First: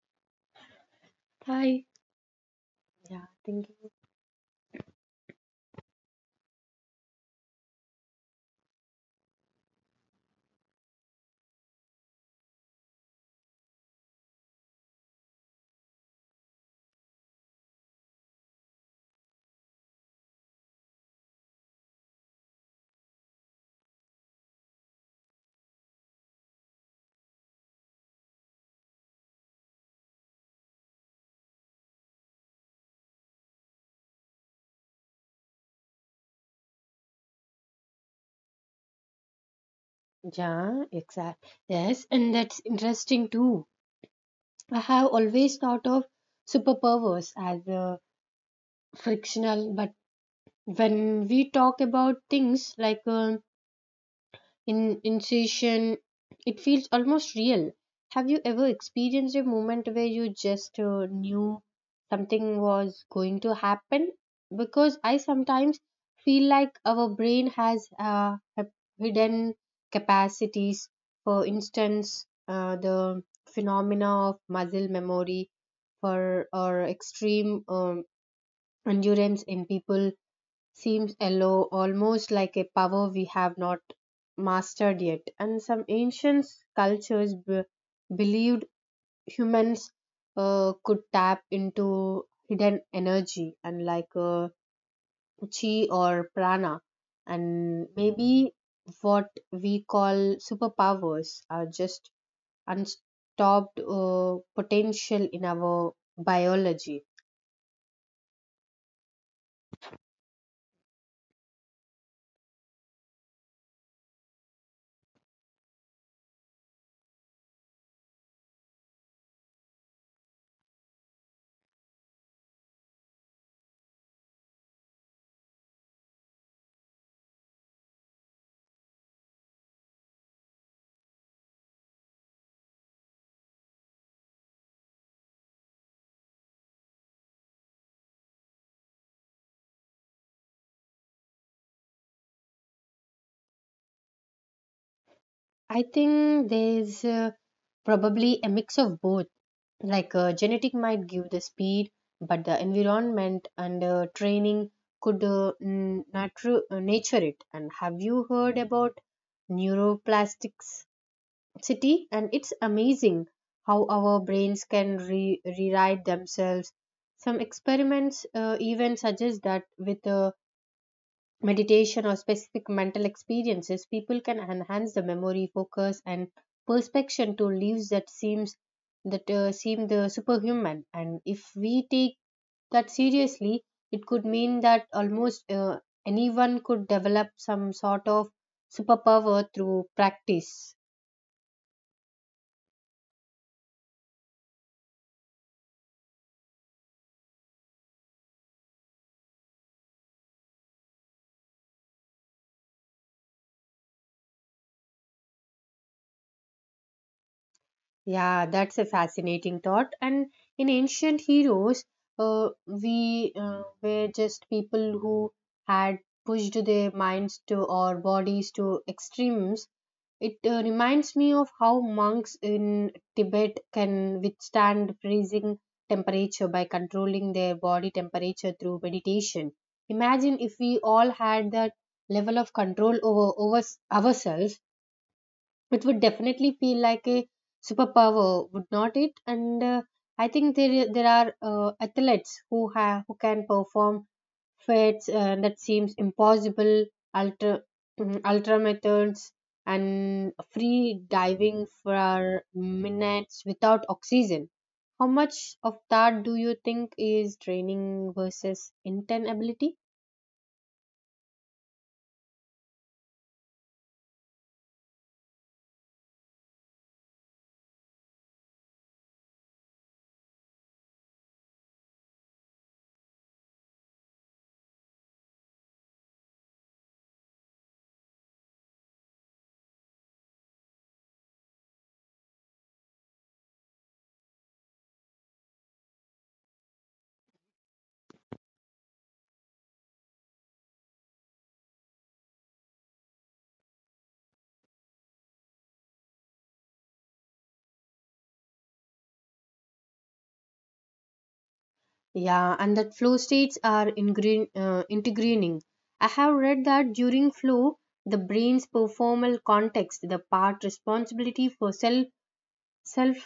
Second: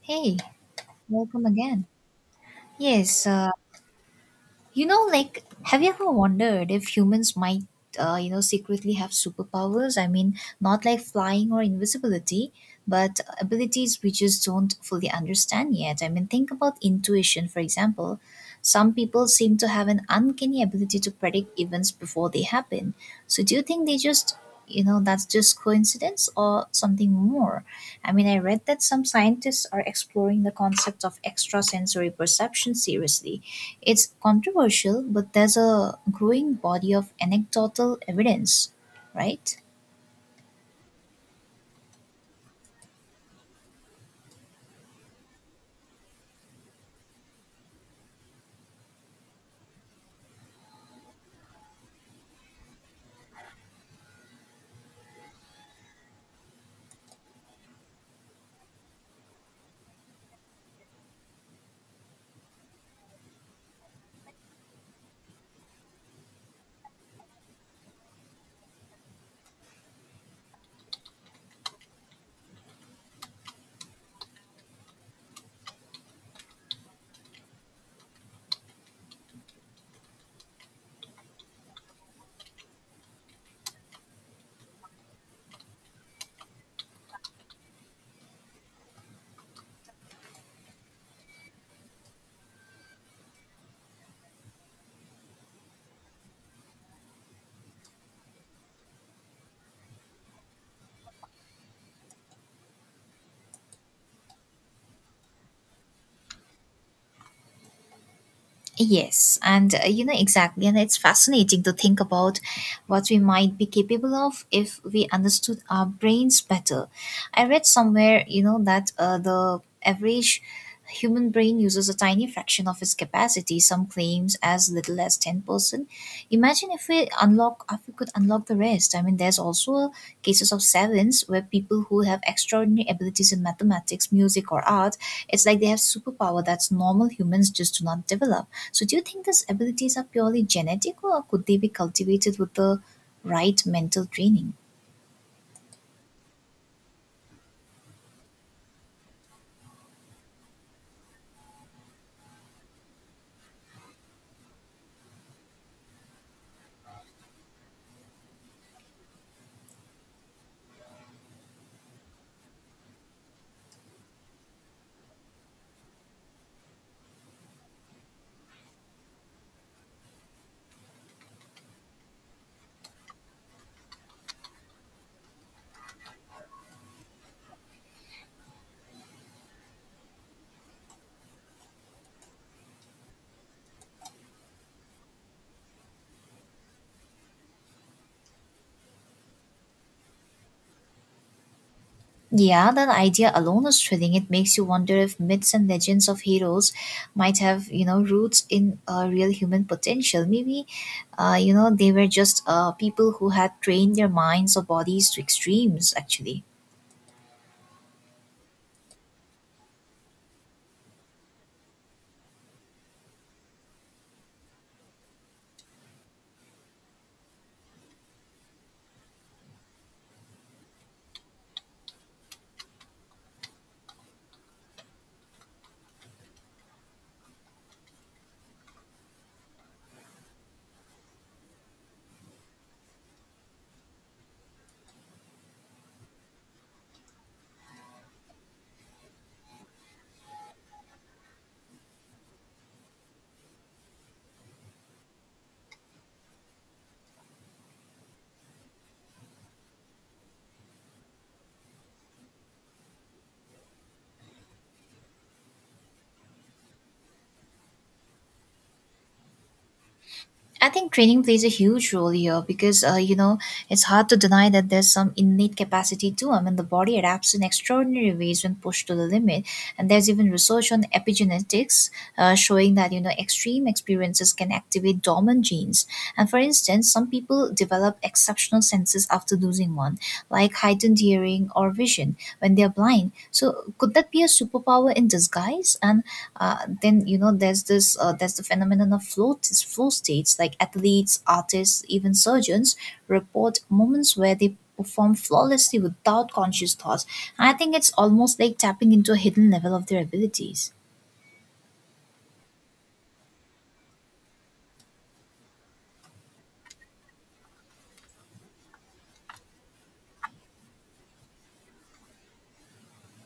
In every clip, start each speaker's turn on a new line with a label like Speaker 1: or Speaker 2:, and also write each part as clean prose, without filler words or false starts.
Speaker 1: Hey, welcome again.
Speaker 2: Hi.
Speaker 1: Yes,
Speaker 2: Yeah,
Speaker 1: uh,
Speaker 2: thank you.
Speaker 1: have you ever wondered if humans might, secretly have superpowers? I mean, not like flying or invisibility, but abilities we just don't fully understand yet. I mean, think about intuition, for example. Some people seem to have an uncanny ability to predict events before they happen. So, do you think they just you know that's just coincidence or something more? I mean, I read that some scientists are exploring the concept of extrasensory perception seriously. It's controversial, but there's a growing body of anecdotal evidence, right?
Speaker 2: Yeah, exactly. Yes, and that's interesting too. I have always thought of superpowers as frictional, but when we talk about things like in incision it feels almost real. Have you ever experienced a moment where you just knew something was going to happen? Because I sometimes feel like our brain has hidden capacities. For instance, the phenomena of muscle memory for or extreme endurance in people seems yellow, almost like a power we have not mastered yet. And some ancient cultures believed humans could tap into hidden energy, and like chi or prana, and maybe what we call superpowers are just unstopped potential in our biology.
Speaker 1: Yes, and you know exactly, and it's fascinating to think about what we might be capable of if we understood our brains better. I read somewhere, you know, that the average human brain uses a tiny fraction of its capacity, some claims as little as 10%. Imagine if we could unlock the rest. I mean, there's also a cases of sevens where people who have extraordinary abilities in mathematics, music, or art, it's like they have superpower that's normal humans just do not develop. So, do you think these abilities are purely genetic, or could they be cultivated with the right mental training?
Speaker 2: I think there's probably a mix of both, like genetic might give the speed but the environment and training could nature it. And have you heard about neuroplasticity? And it's amazing how our brains can rewrite themselves. Some experiments even suggest that with a meditation or specific mental experiences, people can enhance the memory, focus, and perspection to lives that seems that seem the superhuman. And if we take that seriously, it could mean that almost anyone could develop some sort of superpower through practice.
Speaker 1: Yeah, that idea alone is thrilling. It makes you wonder if myths and legends of heroes might have, you know, roots in real human potential. Maybe, they were just people who had trained their minds or bodies to extremes, actually.
Speaker 2: Yeah, that's a fascinating thought. And in ancient heroes, we were just people who had pushed their minds to or bodies to extremes. It reminds me of how monks in Tibet can withstand freezing temperature by controlling their body temperature through meditation. Imagine if we all had that level of control over ourselves. It would definitely feel like a superpower, would not it? And I think there are athletes who can perform feats that seems impossible. Ultra ultra methods and free diving for minutes without oxygen. How much of that do you think is training versus intent ability?
Speaker 1: I think training plays a huge role here because, it's hard to deny that there's some innate capacity too. I mean, the body adapts in extraordinary ways when pushed to the limit. And there's even research on epigenetics, showing that, you know, extreme experiences can activate dormant genes. And for instance, some people develop exceptional senses after losing one, like heightened hearing or vision when they're blind. So, could that be a superpower in disguise? And then you know there's this there's the phenomenon of flow states. Like athletes, artists, even surgeons report moments where they perform flawlessly without conscious thoughts. I think it's almost like tapping into a hidden level of their abilities.
Speaker 2: Yeah, and that flow states are ingreen, integrating. I have read that during flow, the brain's performal context, the part responsibility for self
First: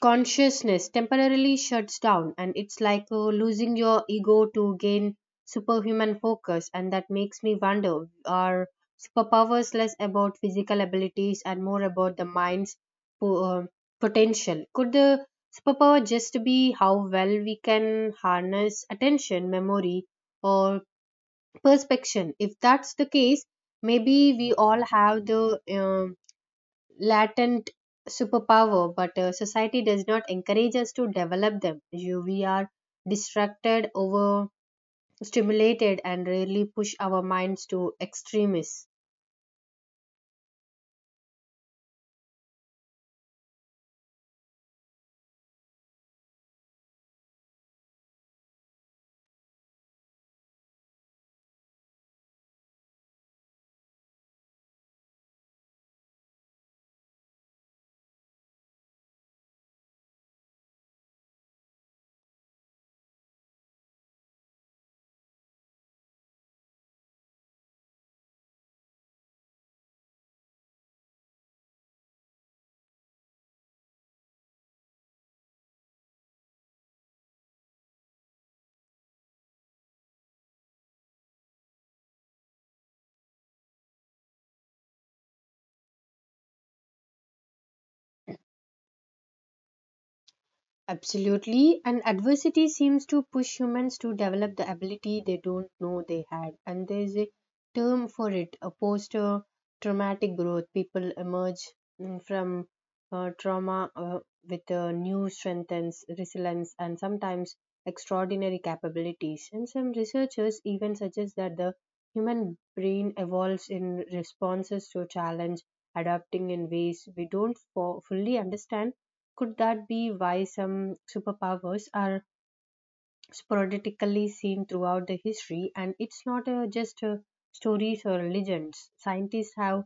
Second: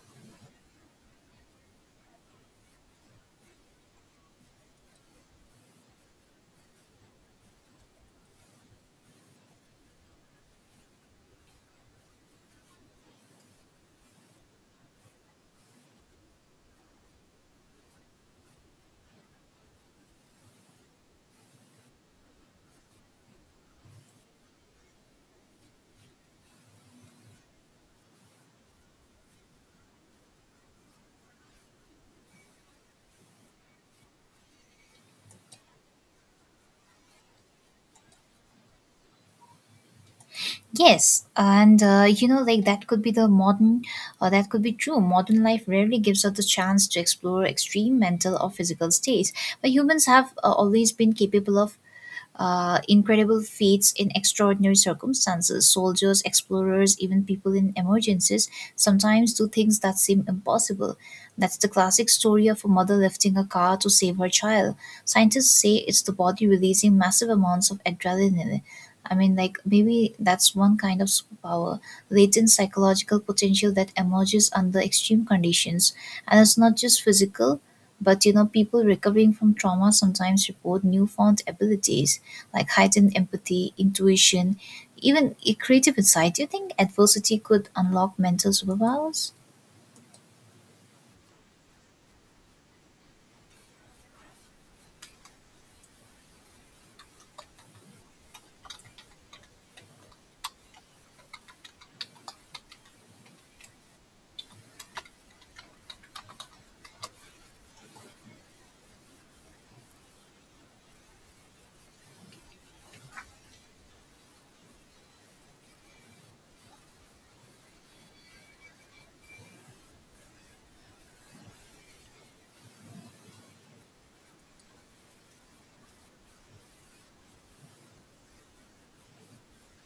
Speaker 2: consciousness temporarily shuts down, and it's like losing your ego to gain superhuman focus. And that makes me wonder, are superpowers less about physical abilities and more about the mind's po- uh, potential? Could the superpower just be how well we can harness attention, memory, or perspection? If that's the case, maybe we all have the latent superpower, but society does not encourage us to develop them. We are distracted, overstimulated, and rarely push our minds to extremes.
Speaker 1: Yes, and you know like that could be the modern That could be true. Modern life rarely gives us the chance to explore extreme mental or physical states, but humans have always been capable of incredible feats in extraordinary circumstances. Soldiers, explorers, even people in emergencies sometimes do things that seem impossible. That's the classic story of a mother lifting a car to save her child. Scientists say it's the body releasing massive amounts of adrenaline. I mean, like, maybe that's one kind of superpower, latent psychological potential that emerges under extreme conditions. And it's not just physical, but you know, people recovering from trauma sometimes report newfound abilities like heightened empathy, intuition, even a creative insight. Do you think adversity could unlock mental superpowers?
Speaker 2: Absolutely, and adversity seems to push humans to develop the ability they don't know they had, and there is a term for it, a post traumatic growth. People emerge from trauma with new strength and resilience, and sometimes extraordinary capabilities. And some researchers even suggest that the human brain evolves in responses to challenge, adapting in ways we don't fully understand. Could that be why some superpowers are sporadically seen throughout the history, and it's not just stories or legends? Scientists have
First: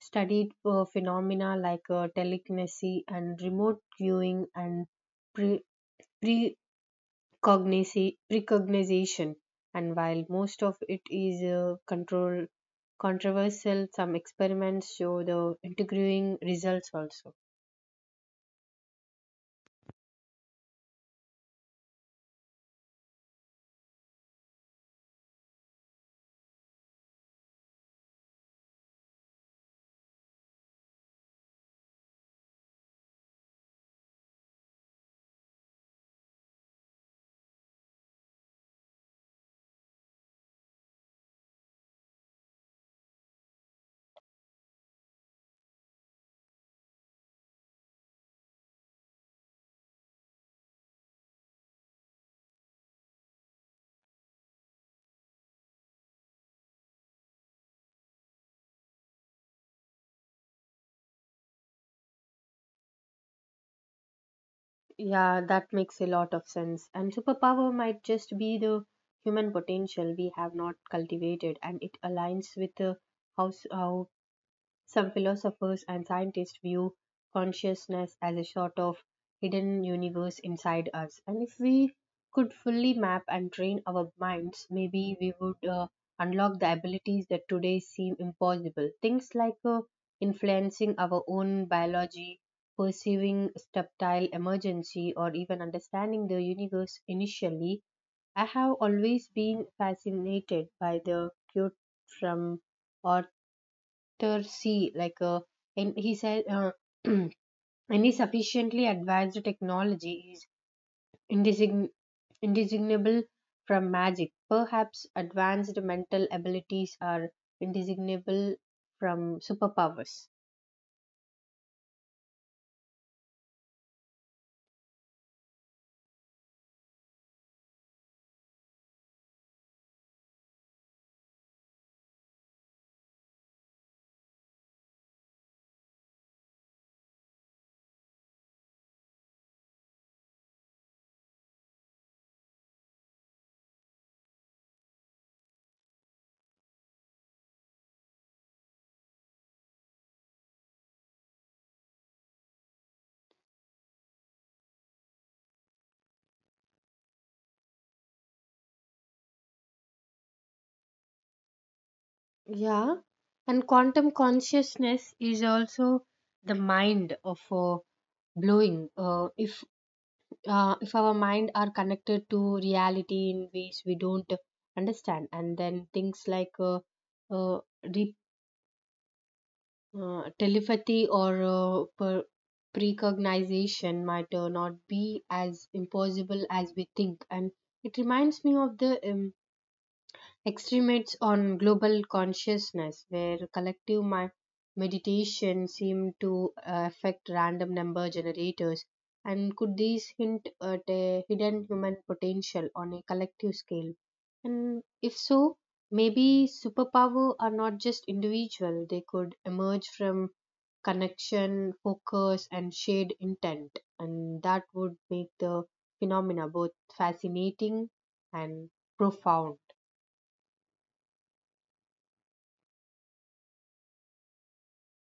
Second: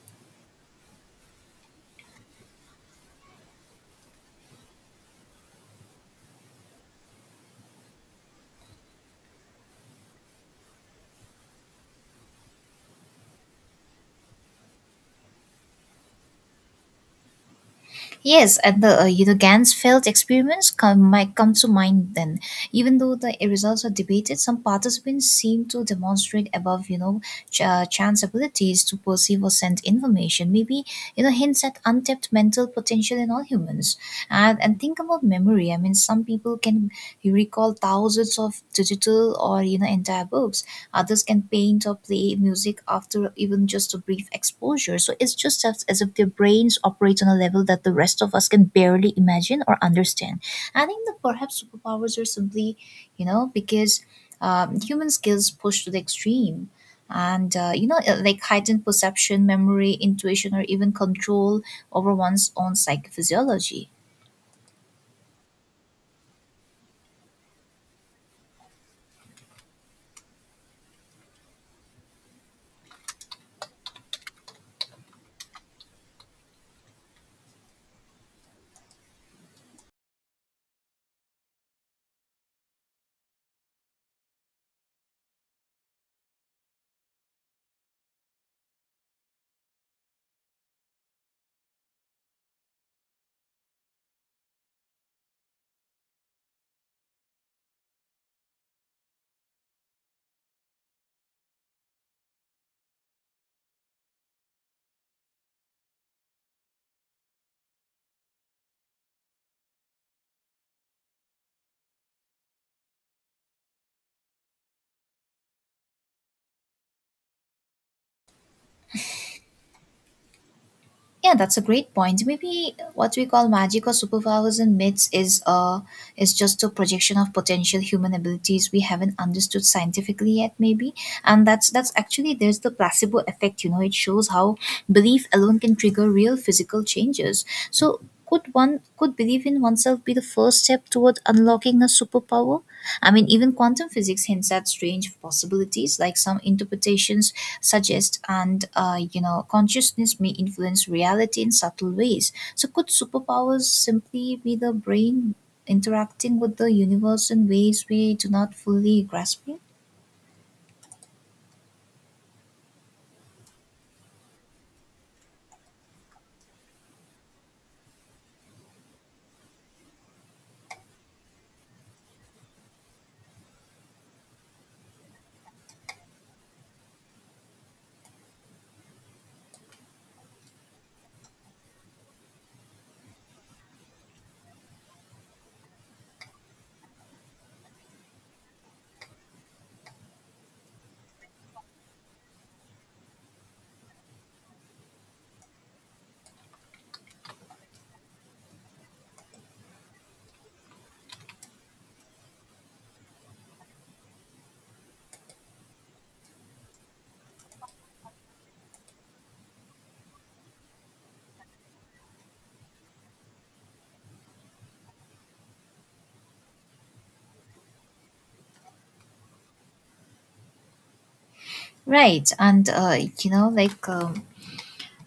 Speaker 2: studied phenomena like telekinesis and remote viewing and pre- precognition. And while most of it is control controversial, some experiments show the intriguing results also.
Speaker 1: Yes, and the you know Gansfeld experiments might come to mind then. Even though the results are debated, some participants seem to demonstrate above, chance abilities to perceive or send information. Maybe you know hints at untapped mental potential in all humans. And think about memory. I mean, some people can recall thousands of digital or you know entire books, others can paint or play music after even just a brief exposure. So it's just as if their brains operate on a level that the rest of us can barely imagine or understand. I think that perhaps superpowers are simply, you know because human skills pushed to the extreme, and heightened perception, memory, intuition, or even control over one's own psychophysiology.
Speaker 2: Yeah, that makes a lot of sense. And superpower might just be the human potential we have not cultivated, and it aligns with how some philosophers and scientists view consciousness as a sort of hidden universe inside us. And if we could fully map and train our minds, maybe we would unlock the abilities that today seem impossible. Things like influencing our own biology, perceiving subtle emergency, or even understanding the universe initially. I have always been fascinated by the cute from or C, like and he said, any sufficiently advanced technology is indesign- indiscernible from magic. Perhaps advanced mental abilities are indiscernible from superpowers.
Speaker 1: Yeah, that's a great point. Maybe what we call magic or superpowers and myths is just a projection of potential human abilities we haven't understood scientifically yet, maybe. And that's actually there's the placebo effect. You know, it shows how belief alone can trigger real physical changes. So could belief in oneself be the first step toward unlocking a superpower? I mean, even quantum physics hints at strange possibilities, like some interpretations suggest, and consciousness may influence reality in subtle ways. So could superpowers simply be the brain interacting with the universe in ways we do not fully grasp yet?
Speaker 2: Yeah, and quantum consciousness is also the mind of blowing. If if our mind are connected to reality in ways we don't understand, and then things like uh, re- telepathy or precognition might not be as impossible as we think. And it reminds me of the extremists on global consciousness, where collective meditation seemed to affect random number generators. And could these hint at a hidden human potential on a collective scale? And if so, maybe superpower are not just individual, they could emerge from connection, focus, and shared intent. And that would make the phenomena both fascinating and profound.
Speaker 1: Right and you know like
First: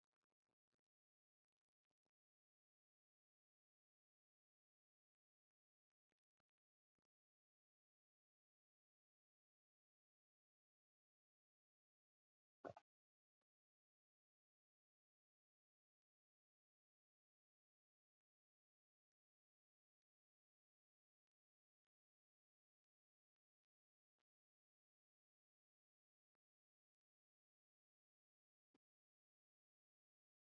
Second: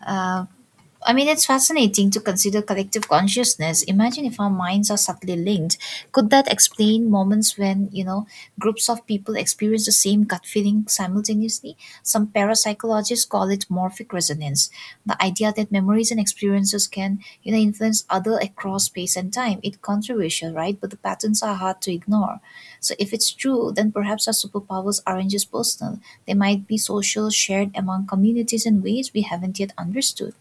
Speaker 1: uh, I mean, it's fascinating to consider collective consciousness. Imagine if our minds are subtly linked. Could that explain moments when, you know, groups of people experience the same gut feeling simultaneously? Some parapsychologists call it morphic resonance. The idea that memories and experiences can, you know, influence other across space and time. It's controversial, right? But the patterns are hard to ignore. So if it's true, then perhaps our superpowers aren't just personal. They might be social, shared among communities in ways we haven't yet understood.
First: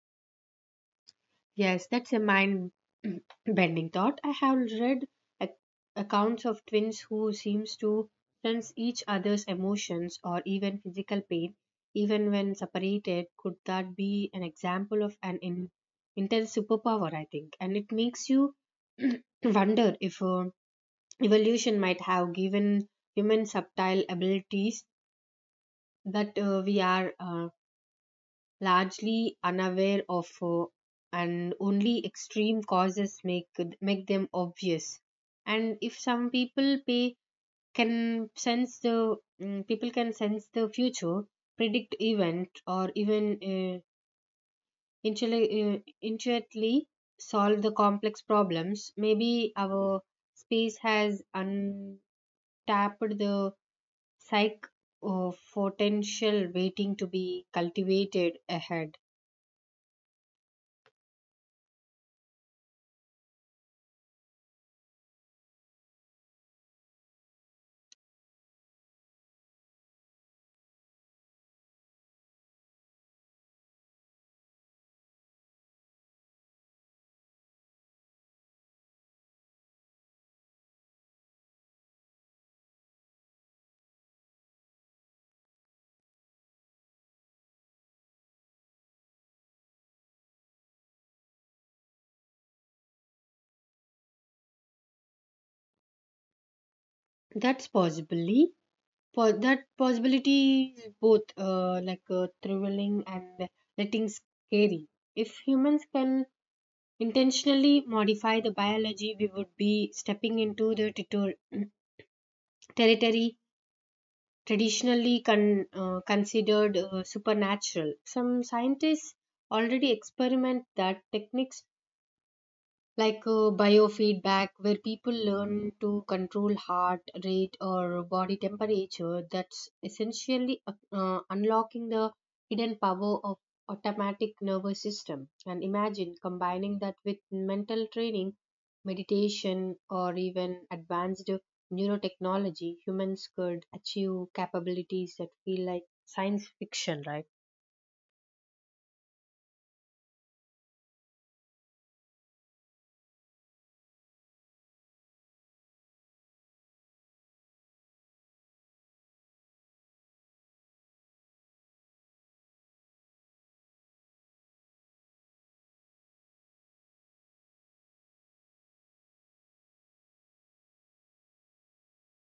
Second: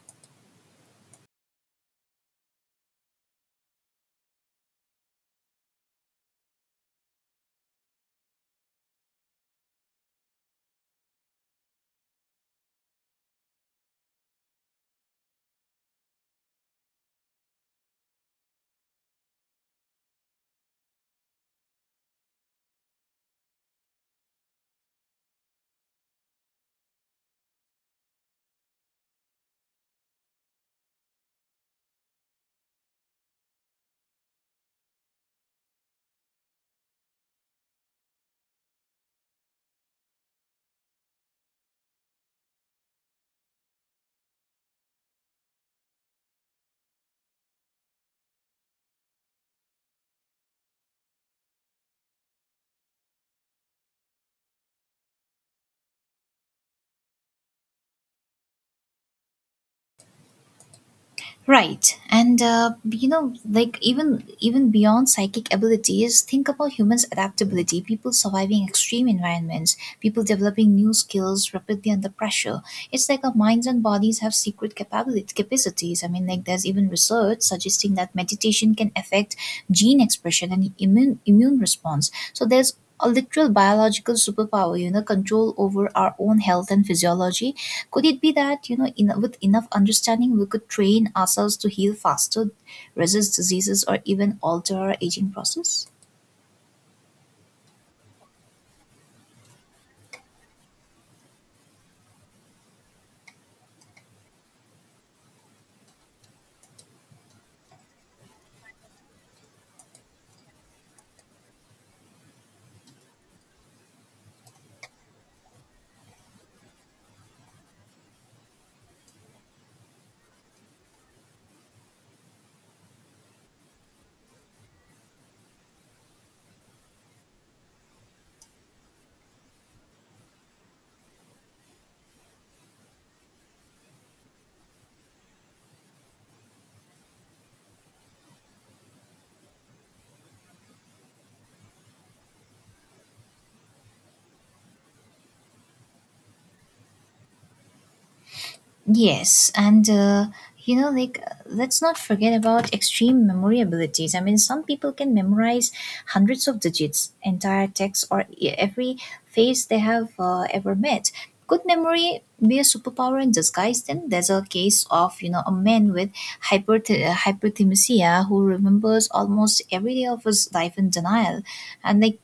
Speaker 2: Yes, that's a mind bending thought. I have read ac- accounts of twins who seems to sense each other's emotions or even physical pain even when separated. Could that be an example of an intense superpower, I think? And it makes you wonder if evolution might have given human subtle abilities that we are largely unaware of, and only extreme causes make them obvious. And if some people pay can sense the people can sense the future, predict event, or even intuitively solve the complex problems. Maybe our space has untapped the psych potential waiting to be cultivated ahead.
Speaker 1: Right. And even beyond psychic abilities, think about humans' adaptability, people surviving extreme environments, people developing new skills rapidly under pressure. It's like our minds and bodies have secret capabilities capacities. I mean, like there's even research suggesting that meditation can affect gene expression and immune response. So there's a literal biological superpower, you know, control over our own health and physiology. Could it be that, you know, with enough understanding we could train ourselves to heal faster, resist diseases, or even alter our aging process?
Speaker 2: That's possibly for that possibility is both thrilling and letting scary. If humans can intentionally modify the biology, we would be stepping into the territory territory traditionally considered supernatural. Some scientists already experiment that techniques like biofeedback where people learn to control heart rate or body temperature. That's essentially unlocking the hidden power of automatic nervous system. And imagine combining that with mental training, meditation, or even advanced neurotechnology. Humans could achieve capabilities that feel like science fiction, right?
Speaker 1: Yes, and you know, like Let's not forget about extreme memory abilities. I mean, some people can memorize hundreds of digits, entire text, or every face they have ever met. Could memory be a superpower in disguise? Then there's a case of you know a man with hyperthymesia who remembers almost every day of his life in denial, and like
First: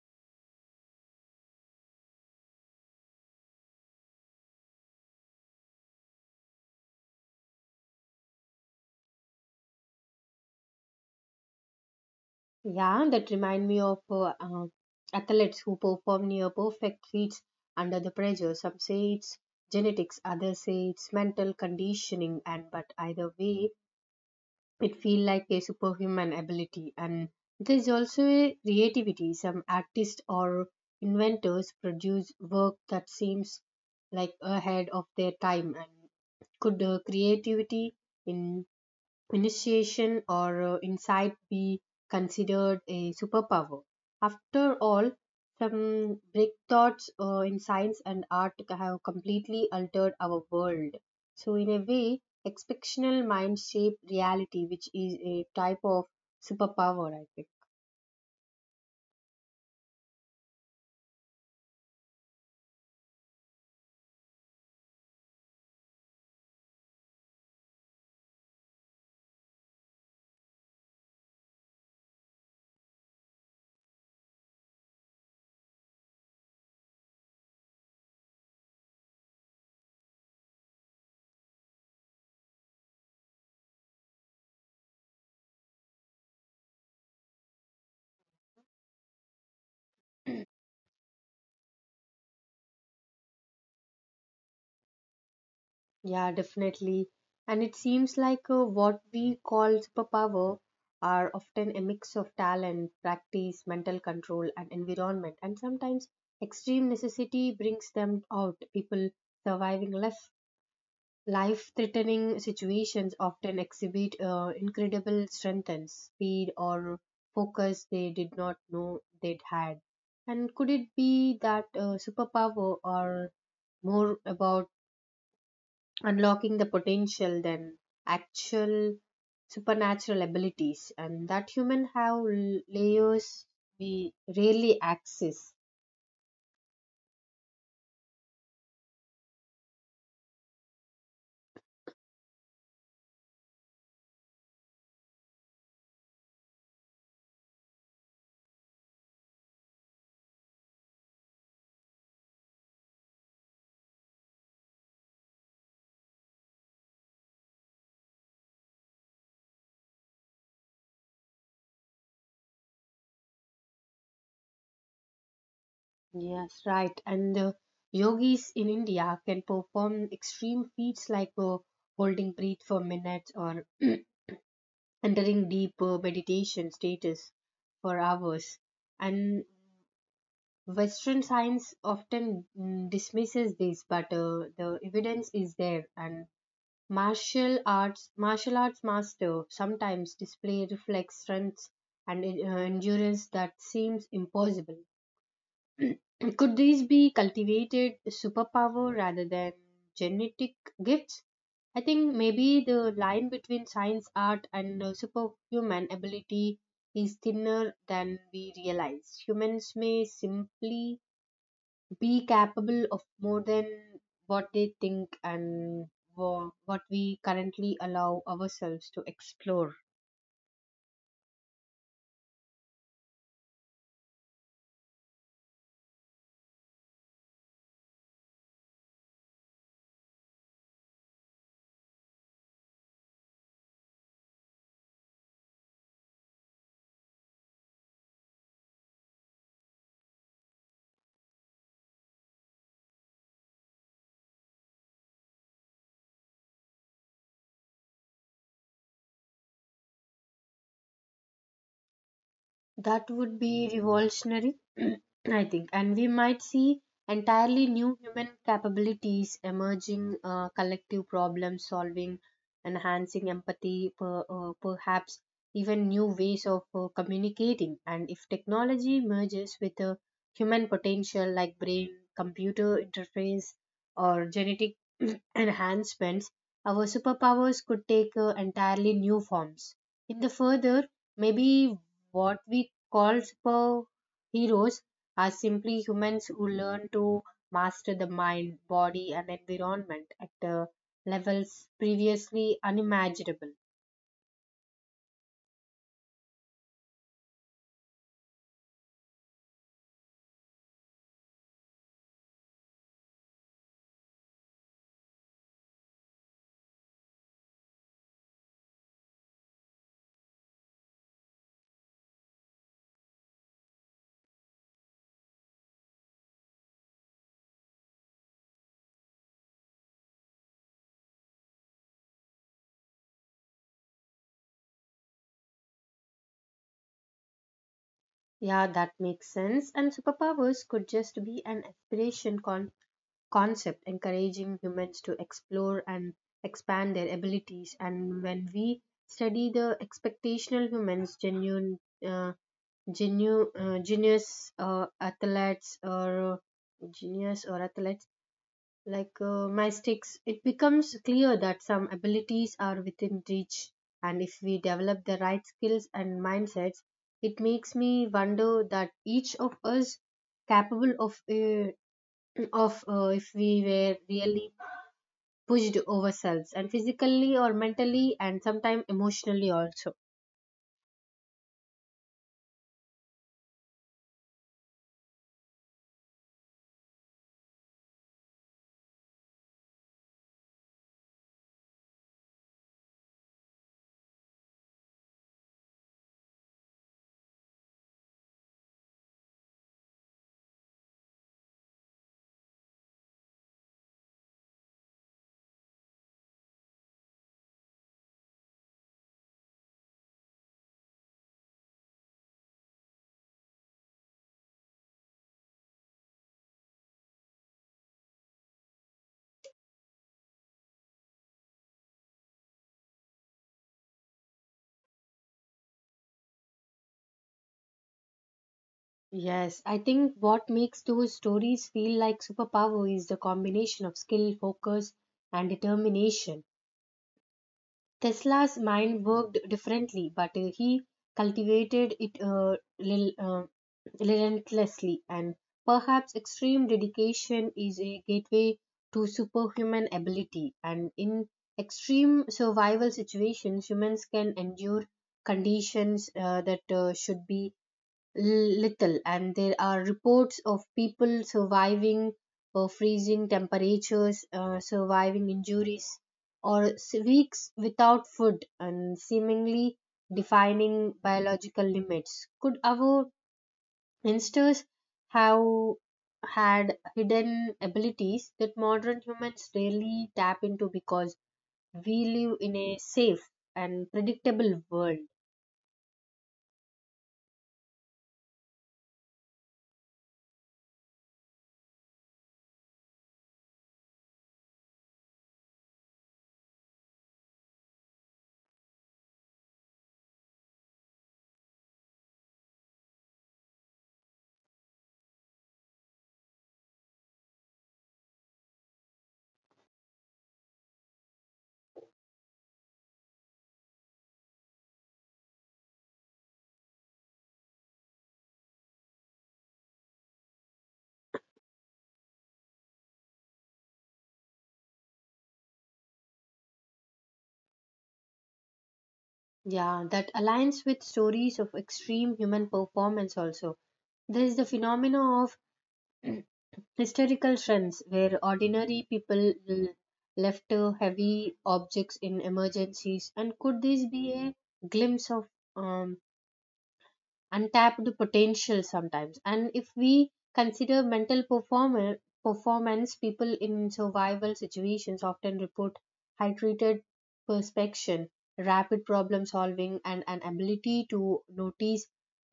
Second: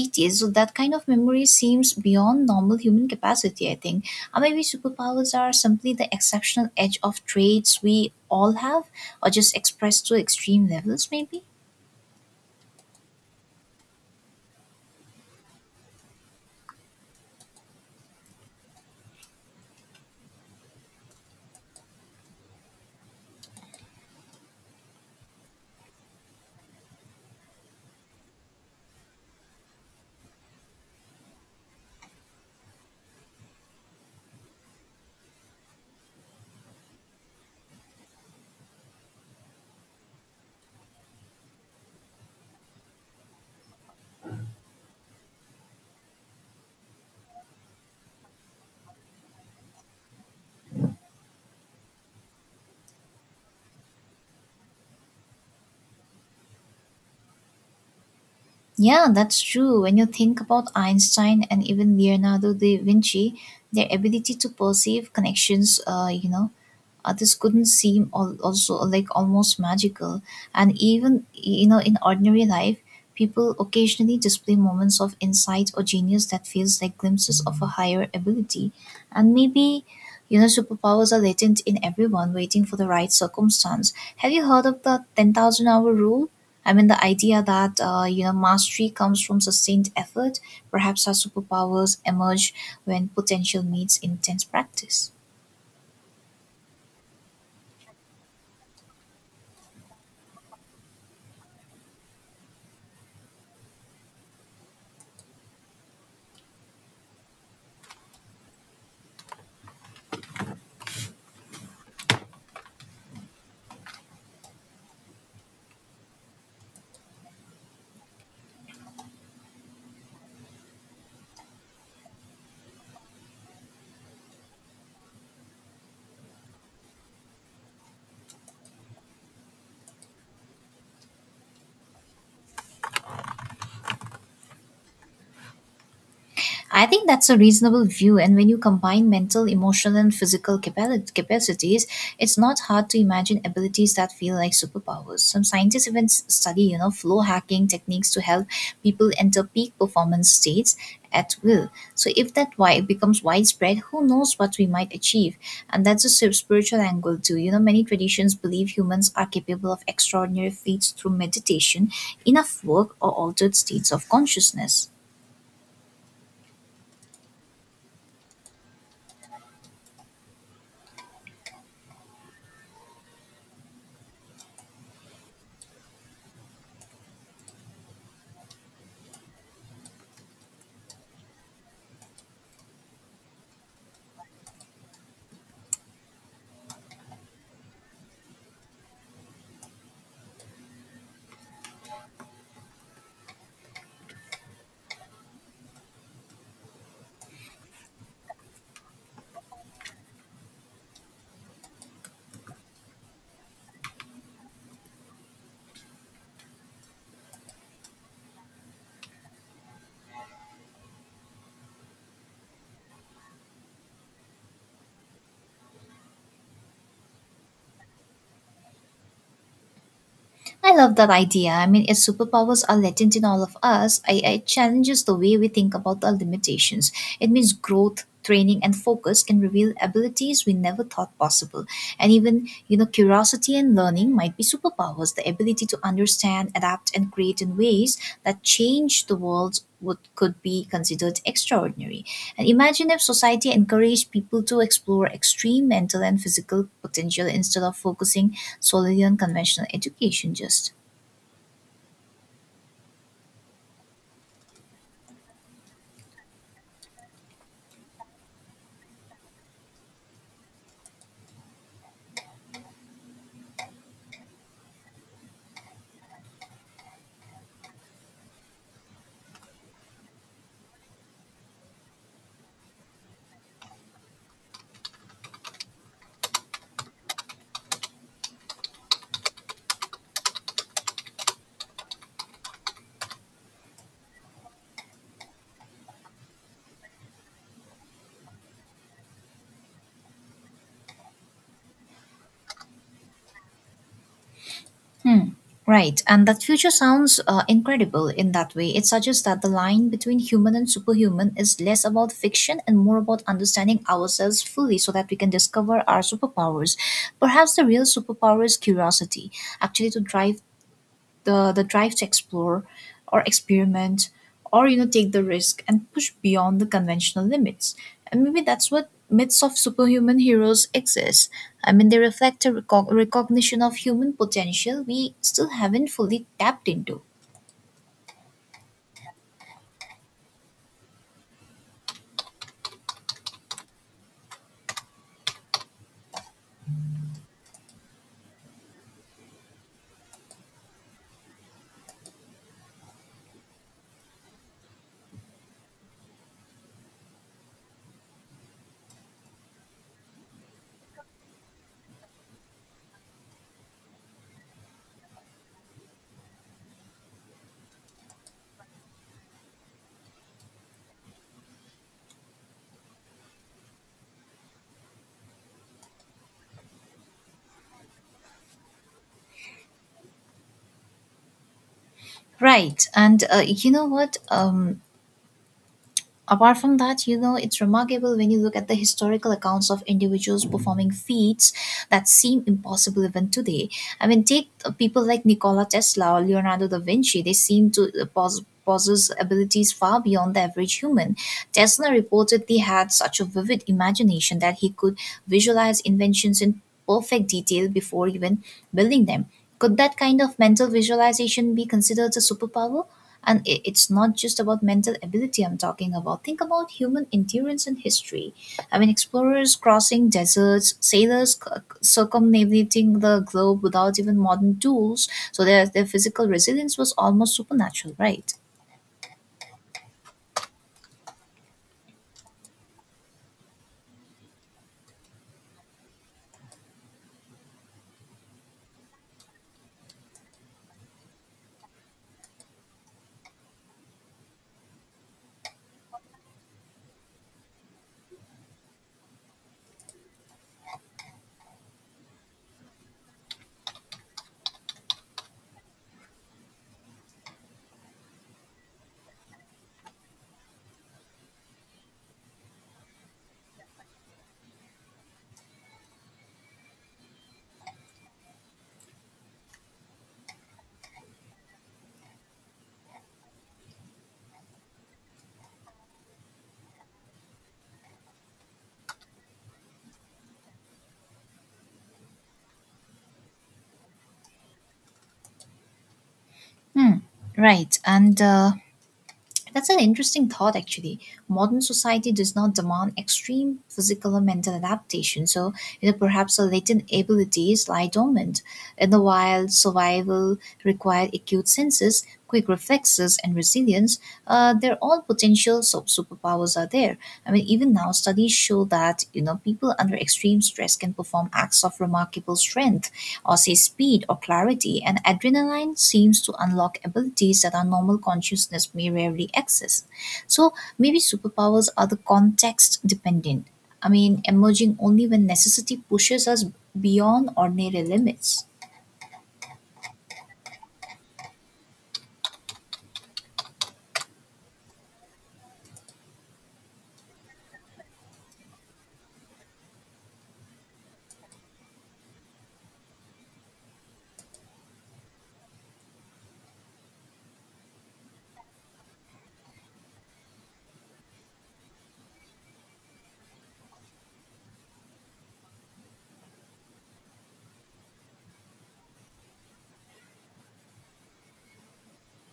Speaker 1: details. So that kind of memory seems beyond normal human capacity, I think. Or maybe superpowers are simply the exceptional edge of traits we all have, or just expressed to extreme levels, maybe.
Speaker 2: Yeah, that remind me of athletes who perform near perfect feats under the pressure. Some say it's genetics, others say it's mental conditioning, and but either way, it feel like a superhuman ability. And there's also a creativity. Some artists or inventors produce work that seems like ahead of their time. And could creativity in initiation or insight be considered a superpower? After all, some breakthroughs in science and art have completely altered our world. So, in a way, exceptional mind shape reality, which is a type of superpower, I think.
Speaker 1: Yeah, that's true. When you think about Einstein and even Leonardo da Vinci, their ability to perceive connections, this couldn't seem also like almost magical. And even you know in ordinary life people occasionally display moments of insight or genius that feels like glimpses of a higher ability. And maybe you know superpowers are latent in everyone, waiting for the right circumstance. Have you heard of the 10,000 hour rule? I mean the idea that, mastery comes from sustained effort. Perhaps our superpowers emerge when potential meets intense practice.
Speaker 2: Yeah, definitely. And it seems like what we call superpower are often a mix of talent, practice, mental control, and environment. And sometimes extreme necessity brings them out. People surviving life, life-threatening situations often exhibit incredible strength and speed or focus they did not know they'd had. And could it be that superpower are more about unlocking the potential than actual supernatural abilities, and that human have layers we rarely access?
Speaker 1: I think that's a reasonable view, and when you combine mental, emotional, and physical capacities, it's not hard to imagine abilities that feel like superpowers. Some scientists even study, you know, flow hacking techniques to help people enter peak performance states at will. So if that why becomes widespread, who knows what we might achieve? And that's a spiritual angle too. You know, many traditions believe humans are capable of extraordinary feats through meditation, enough work, or altered states of consciousness.
Speaker 2: Yes, right. And the yogis in India can perform extreme feats like holding breath for minutes or entering deep meditation status for hours. And western science often dismisses this, but the evidence is there. And Martial arts master sometimes display reflex strength and endurance that seems impossible. Could these be cultivated superpower rather than genetic gifts? I think maybe the line between science, art, and superhuman ability is thinner than we realize. Humans may simply be capable of more than what they think and what we currently allow ourselves to explore.
Speaker 1: I love that idea. I mean, if superpowers are latent in all of us, I challenges the way we think about our limitations. It means growth, training, and focus can reveal abilities we never thought possible. And even, you know, curiosity and learning might be superpowers. The ability to understand, adapt, and create in ways that change the world would could be considered extraordinary. And imagine if society encouraged people to explore extreme mental and physical potential instead of focusing solely on conventional education just.
Speaker 2: That would be revolutionary, I think, and we might see entirely new human capabilities emerging, collective problem solving, enhancing empathy, perhaps even new ways of communicating. And if technology merges with a human potential, like brain, computer interface, or genetic enhancements, our superpowers could take entirely new forms. In the further, maybe what we called superheroes are simply humans who learn to master the mind, body, and environment at levels previously unimaginable.
Speaker 1: Hmm. Right, and that future sounds incredible in that way. It suggests that the line between human and superhuman is less about fiction and more about understanding ourselves fully so that we can discover our superpowers. Perhaps the real superpower is curiosity, actually, to drive the drive to explore or experiment, or you know take the risk and push beyond the conventional limits. And maybe that's what myths of superhuman heroes exist. I mean they reflect a recognition of human potential we still haven't fully tapped into.
Speaker 2: Yeah, that makes sense. And superpowers could just be an aspiration concept encouraging humans to explore and expand their abilities. And when we study the expectational humans' genuine uh, genius or athletes like mystics, it becomes clear that some abilities are within reach. And if we develop the right skills and mindsets, it makes me wonder that each of us capable of of if we were really pushed ourselves and physically or mentally and sometimes emotionally also.
Speaker 1: Right and you know what apart from that you know It's remarkable when you look at the historical accounts of individuals performing feats that seem impossible even today. I mean, take people like Nikola Tesla or Leonardo da Vinci. They seem to possess abilities far beyond the average human. Tesla reportedly had such a vivid imagination that he could visualize inventions in perfect detail before even building them. Could that kind of mental visualization be considered a superpower? And it's not just about mental ability I'm talking about. Think about human endurance and history. I mean, explorers crossing deserts, sailors circumnavigating the globe without even modern tools. So their physical resilience was almost supernatural, right?
Speaker 2: Yes, I think what makes those stories feel like superpower is the combination of skill, focus, and determination. Tesla's mind worked differently, but he cultivated it relentlessly, and perhaps extreme dedication is a gateway to superhuman ability. And in extreme survival situations, humans can endure conditions that should be little, and there are reports of people surviving freezing temperatures, surviving injuries, or weeks without food, and seemingly defining biological limits. Could our ancestors have had hidden abilities that modern humans rarely tap into because we live in a safe and predictable world?
Speaker 1: Hmm. Right. And That's an interesting thought, actually. Modern society does not demand extreme physical or mental adaptation, so you know perhaps our latent abilities lie dormant. In the wild, survival required acute senses, quick reflexes, and resilience. They're all potential so superpowers are there. I mean, even now studies show that you know people under extreme stress can perform acts of remarkable strength or say speed or clarity, and adrenaline seems to unlock abilities that our normal consciousness may rarely access. So maybe superpowers are the context dependent. I mean, emerging only when necessity pushes us beyond ordinary limits.
Speaker 2: Yeah, that aligns with stories of extreme human performance also. There is the phenomena of historical trends where ordinary people left heavy objects in emergencies. And could this be a glimpse of um, untapped potential sometimes? And if we consider mental performer performance, people in survival situations often report hydrated perspection, rapid problem solving, and an ability to notice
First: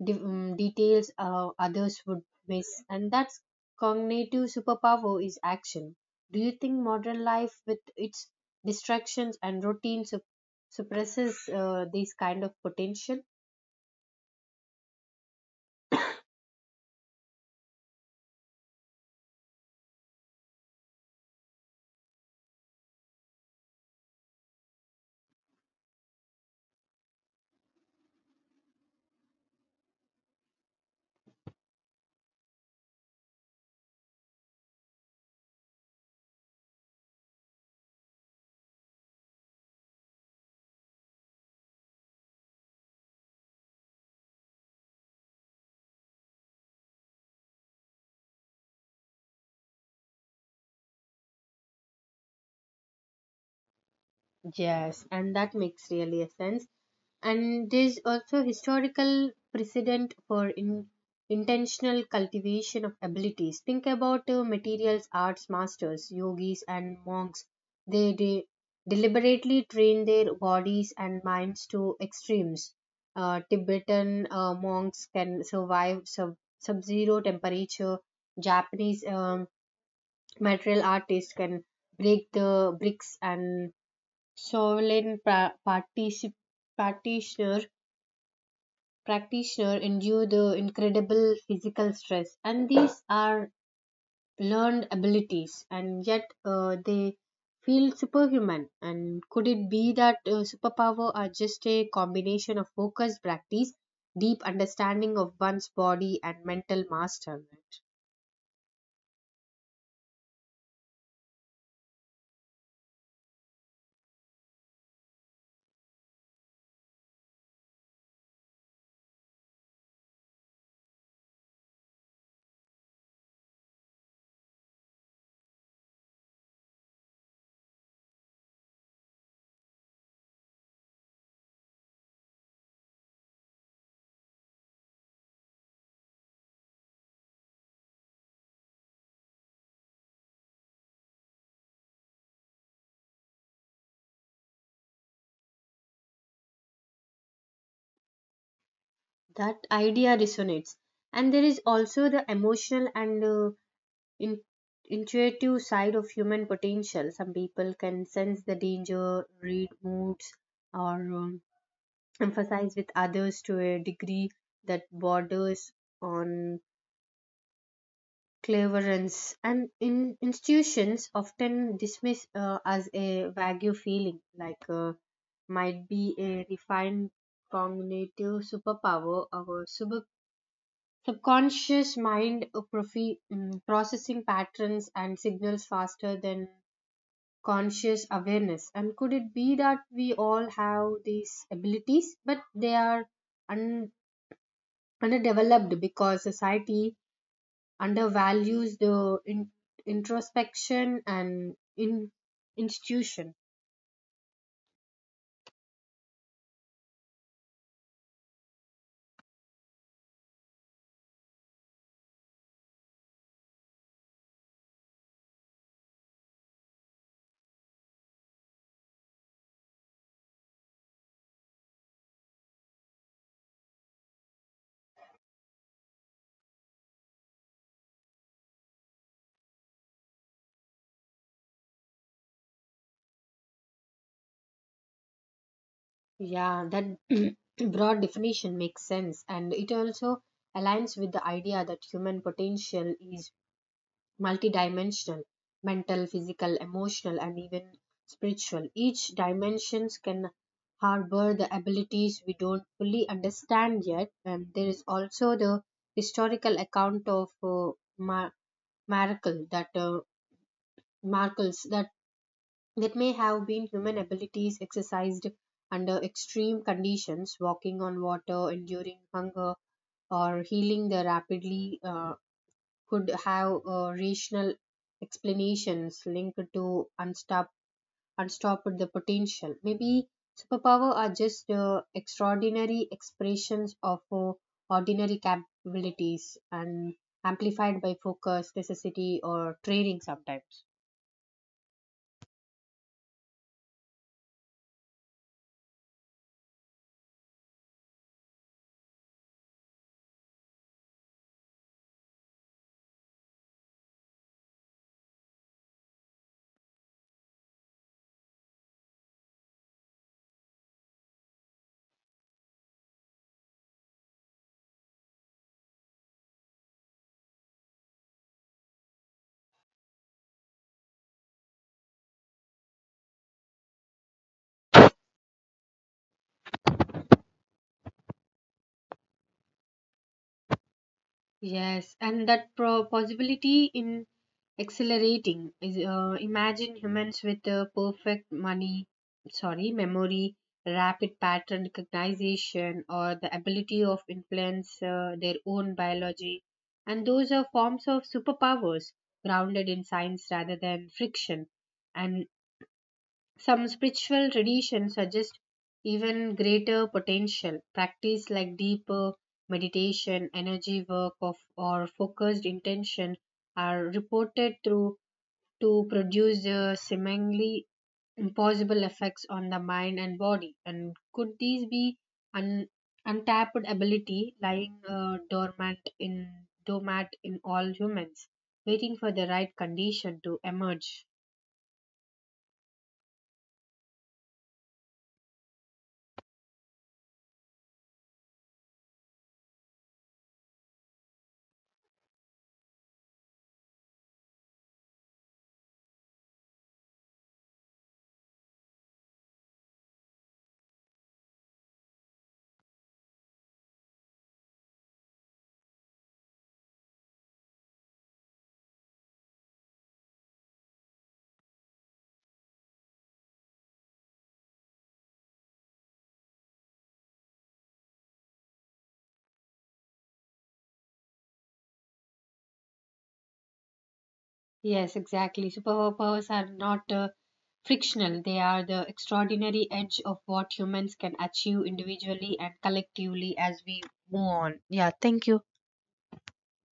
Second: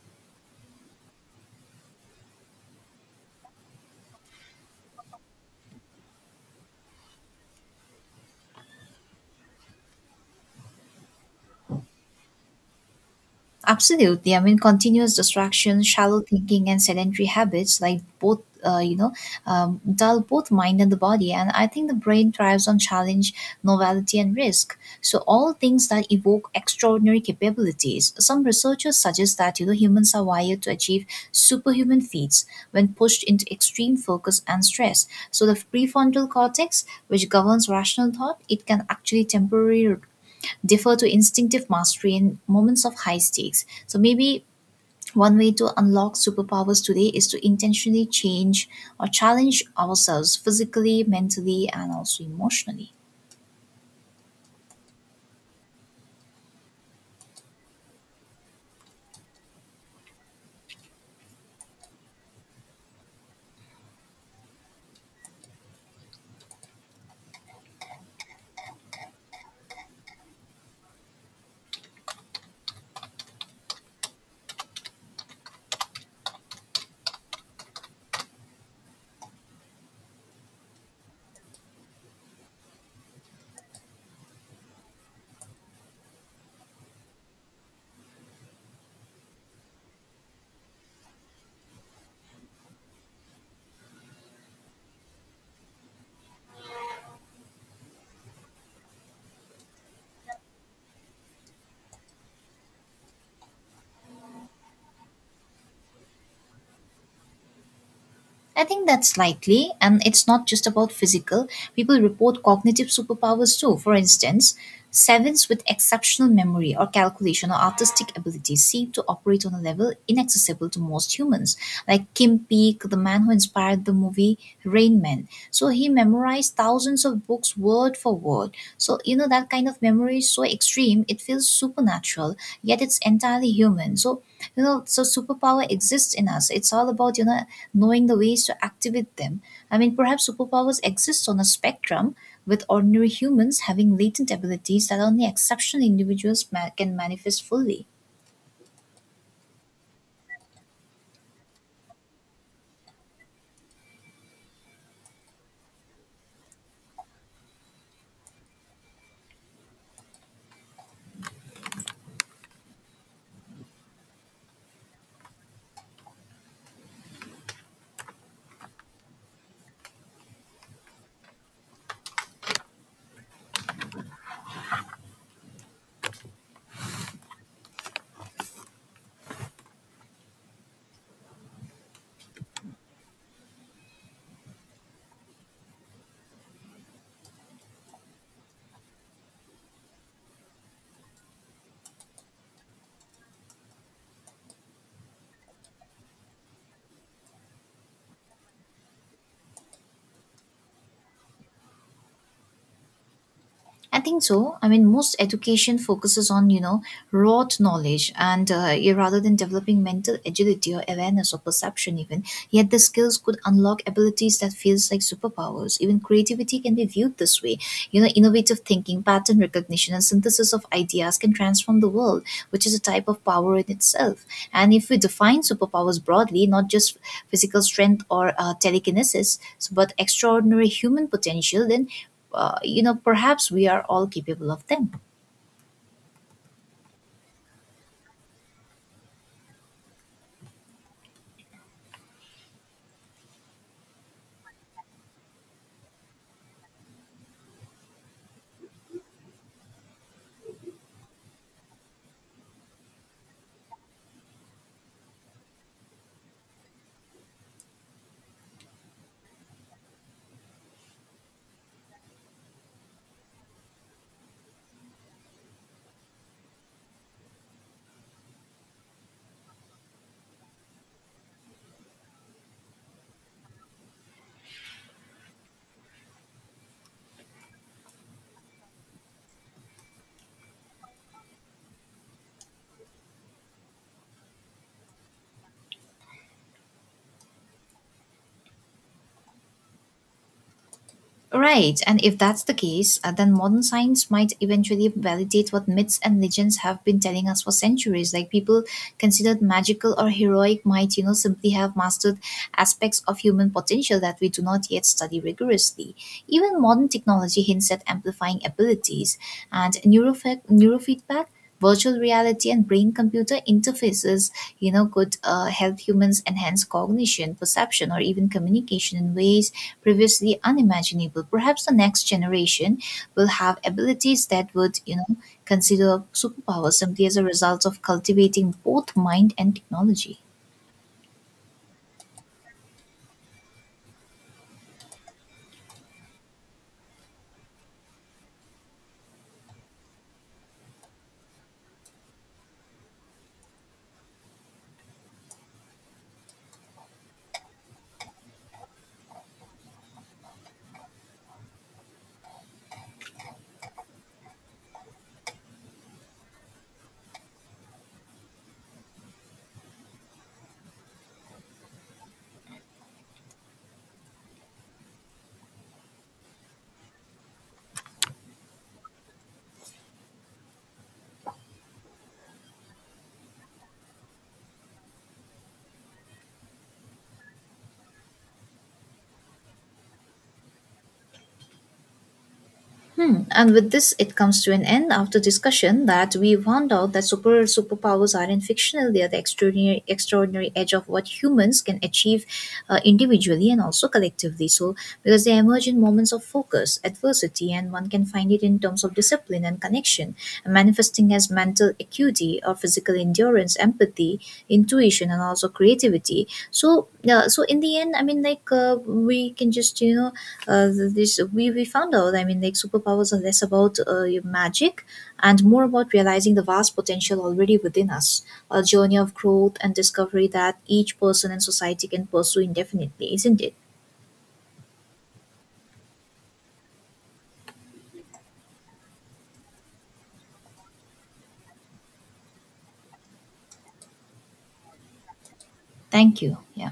Speaker 2: details others would miss, and that's cognitive superpower is action. Do you think modern life with its distractions and routine suppresses this kind of potential?
Speaker 1: Absolutely. I mean, continuous distraction, shallow thinking, and sedentary habits, like both, you know, dull both mind and the body. And I think the brain thrives on challenge, novelty, and risk. So, all things that evoke extraordinary capabilities. Some researchers suggest that, you know, humans are wired to achieve superhuman feats when pushed into extreme focus and stress. So, the prefrontal cortex, which governs rational thought, it can actually temporarily defer to instinctive mastery in moments of high stakes. So maybe one way to unlock superpowers today is to intentionally change or challenge ourselves physically, mentally, and also emotionally.
Speaker 2: Yes, and that makes really a sense. And there's also historical precedent for intentional cultivation of abilities. Think about materials arts masters, yogis, and monks. They deliberately train their bodies and minds to extremes. Tibetan monks can survive sub-zero temperature. Japanese material artists can break the bricks, and Sovereign practitioner, practitioner endure the incredible physical stress, and these are learned abilities, and yet they feel superhuman. And could it be that superpower are just a combination of focused practice, deep understanding of one's body, and mental mastery?
Speaker 1: I think that's likely, and it's not just about physical. People report cognitive superpowers too. For instance, sevens with exceptional memory or calculation or artistic abilities seem to operate on a level inaccessible to most humans. Like Kim Peek, the man who inspired the movie Rain Man. So he memorized thousands of books word for word. So, you know, that kind of memory is so extreme, it feels supernatural, yet it's entirely human. So, you know so superpower exists in us, it's all about you know knowing the ways to activate them. I mean, perhaps superpowers exist on a spectrum, with ordinary humans having latent abilities that only exceptional individuals can manifest fully.
Speaker 2: That idea resonates, and there is also the emotional and in, intuitive side of human potential. Some people can sense the danger, read moods, or emphasize with others to a degree that borders on cleverance. And in institutions often dismiss as a vague feeling, like might be a refined cognitive superpower, or subconscious mind processing patterns and signals faster than conscious awareness. And could it be that we all have these abilities, but they are un- underdeveloped because society undervalues the introspection and institution?
Speaker 1: I think so. I mean, most education focuses on you know rote knowledge, and yeah, rather than developing mental agility or awareness or perception, even yet the skills could unlock abilities that feels like superpowers. Even creativity can be viewed this way. You know, innovative thinking, pattern recognition, and synthesis of ideas can transform the world, which is a type of power in itself. And if we define superpowers broadly, not just physical strength or telekinesis, but extraordinary human potential, then you know, perhaps we are all capable of them.
Speaker 2: Yeah, that broad definition makes sense, and it also aligns with the idea that human potential is multidimensional: mental, physical, emotional, and even spiritual. Each dimensions can harbor the abilities we don't fully understand yet, and there is also the historical account of mar- miracle that uh, miracles that may have been human abilities exercised under extreme conditions. Walking on water, enduring hunger, or healing the rapidly could have rational explanations linked to unstopped the potential. Maybe superpower are just extraordinary expressions of ordinary capabilities, and amplified by focus, necessity, or training sometimes.
Speaker 1: Right, and if that's the case, then modern science might eventually validate what myths and legends have been telling us for centuries. Like people considered magical or heroic might, you know, simply have mastered aspects of human potential that we do not yet study rigorously. Even modern technology hints at amplifying abilities, and neurofeedback, virtual reality, and brain computer interfaces, you know, could help humans enhance cognition, perception, or even communication in ways previously unimaginable. Perhaps the next generation will have abilities that would you know consider superpowers simply as a result of cultivating both mind and technology.
Speaker 2: Yes, and that possibility in Accelerating. Is, imagine humans with perfect money, sorry, memory, rapid pattern recognition, or the ability of influence their own biology. And those are forms of superpowers grounded in science rather than friction. And some spiritual traditions suggest even greater potential. Practice like deeper meditation, energy work, of, or focused intention are reported through to produce seemingly impossible effects on the mind and body. And could these be an untapped ability lying dormant in dormant in all humans, waiting for the right condition to emerge?
Speaker 1: Hmm. And with this, it comes to an end after discussion that we found out that superpowers aren't fictional; they are the extraordinary edge of what humans can achieve individually and also collectively. So, because they emerge in moments of focus, adversity, and one can find it in terms of discipline and connection, manifesting as mental acuity or physical endurance, empathy, intuition, and also creativity. So, yeah. So in the end, I mean, like we can just you know we found out, I mean like superpowers are less about your magic and more about realizing the vast potential already within us, a journey of growth and discovery that each person and society can pursue indefinitely, isn't it?
Speaker 2: Yes, exactly. Superpowers are not frictional. They are the extraordinary edge of what humans can achieve individually and collectively. As we move on, yeah, thank you.
Speaker 1: Thank you. Yeah.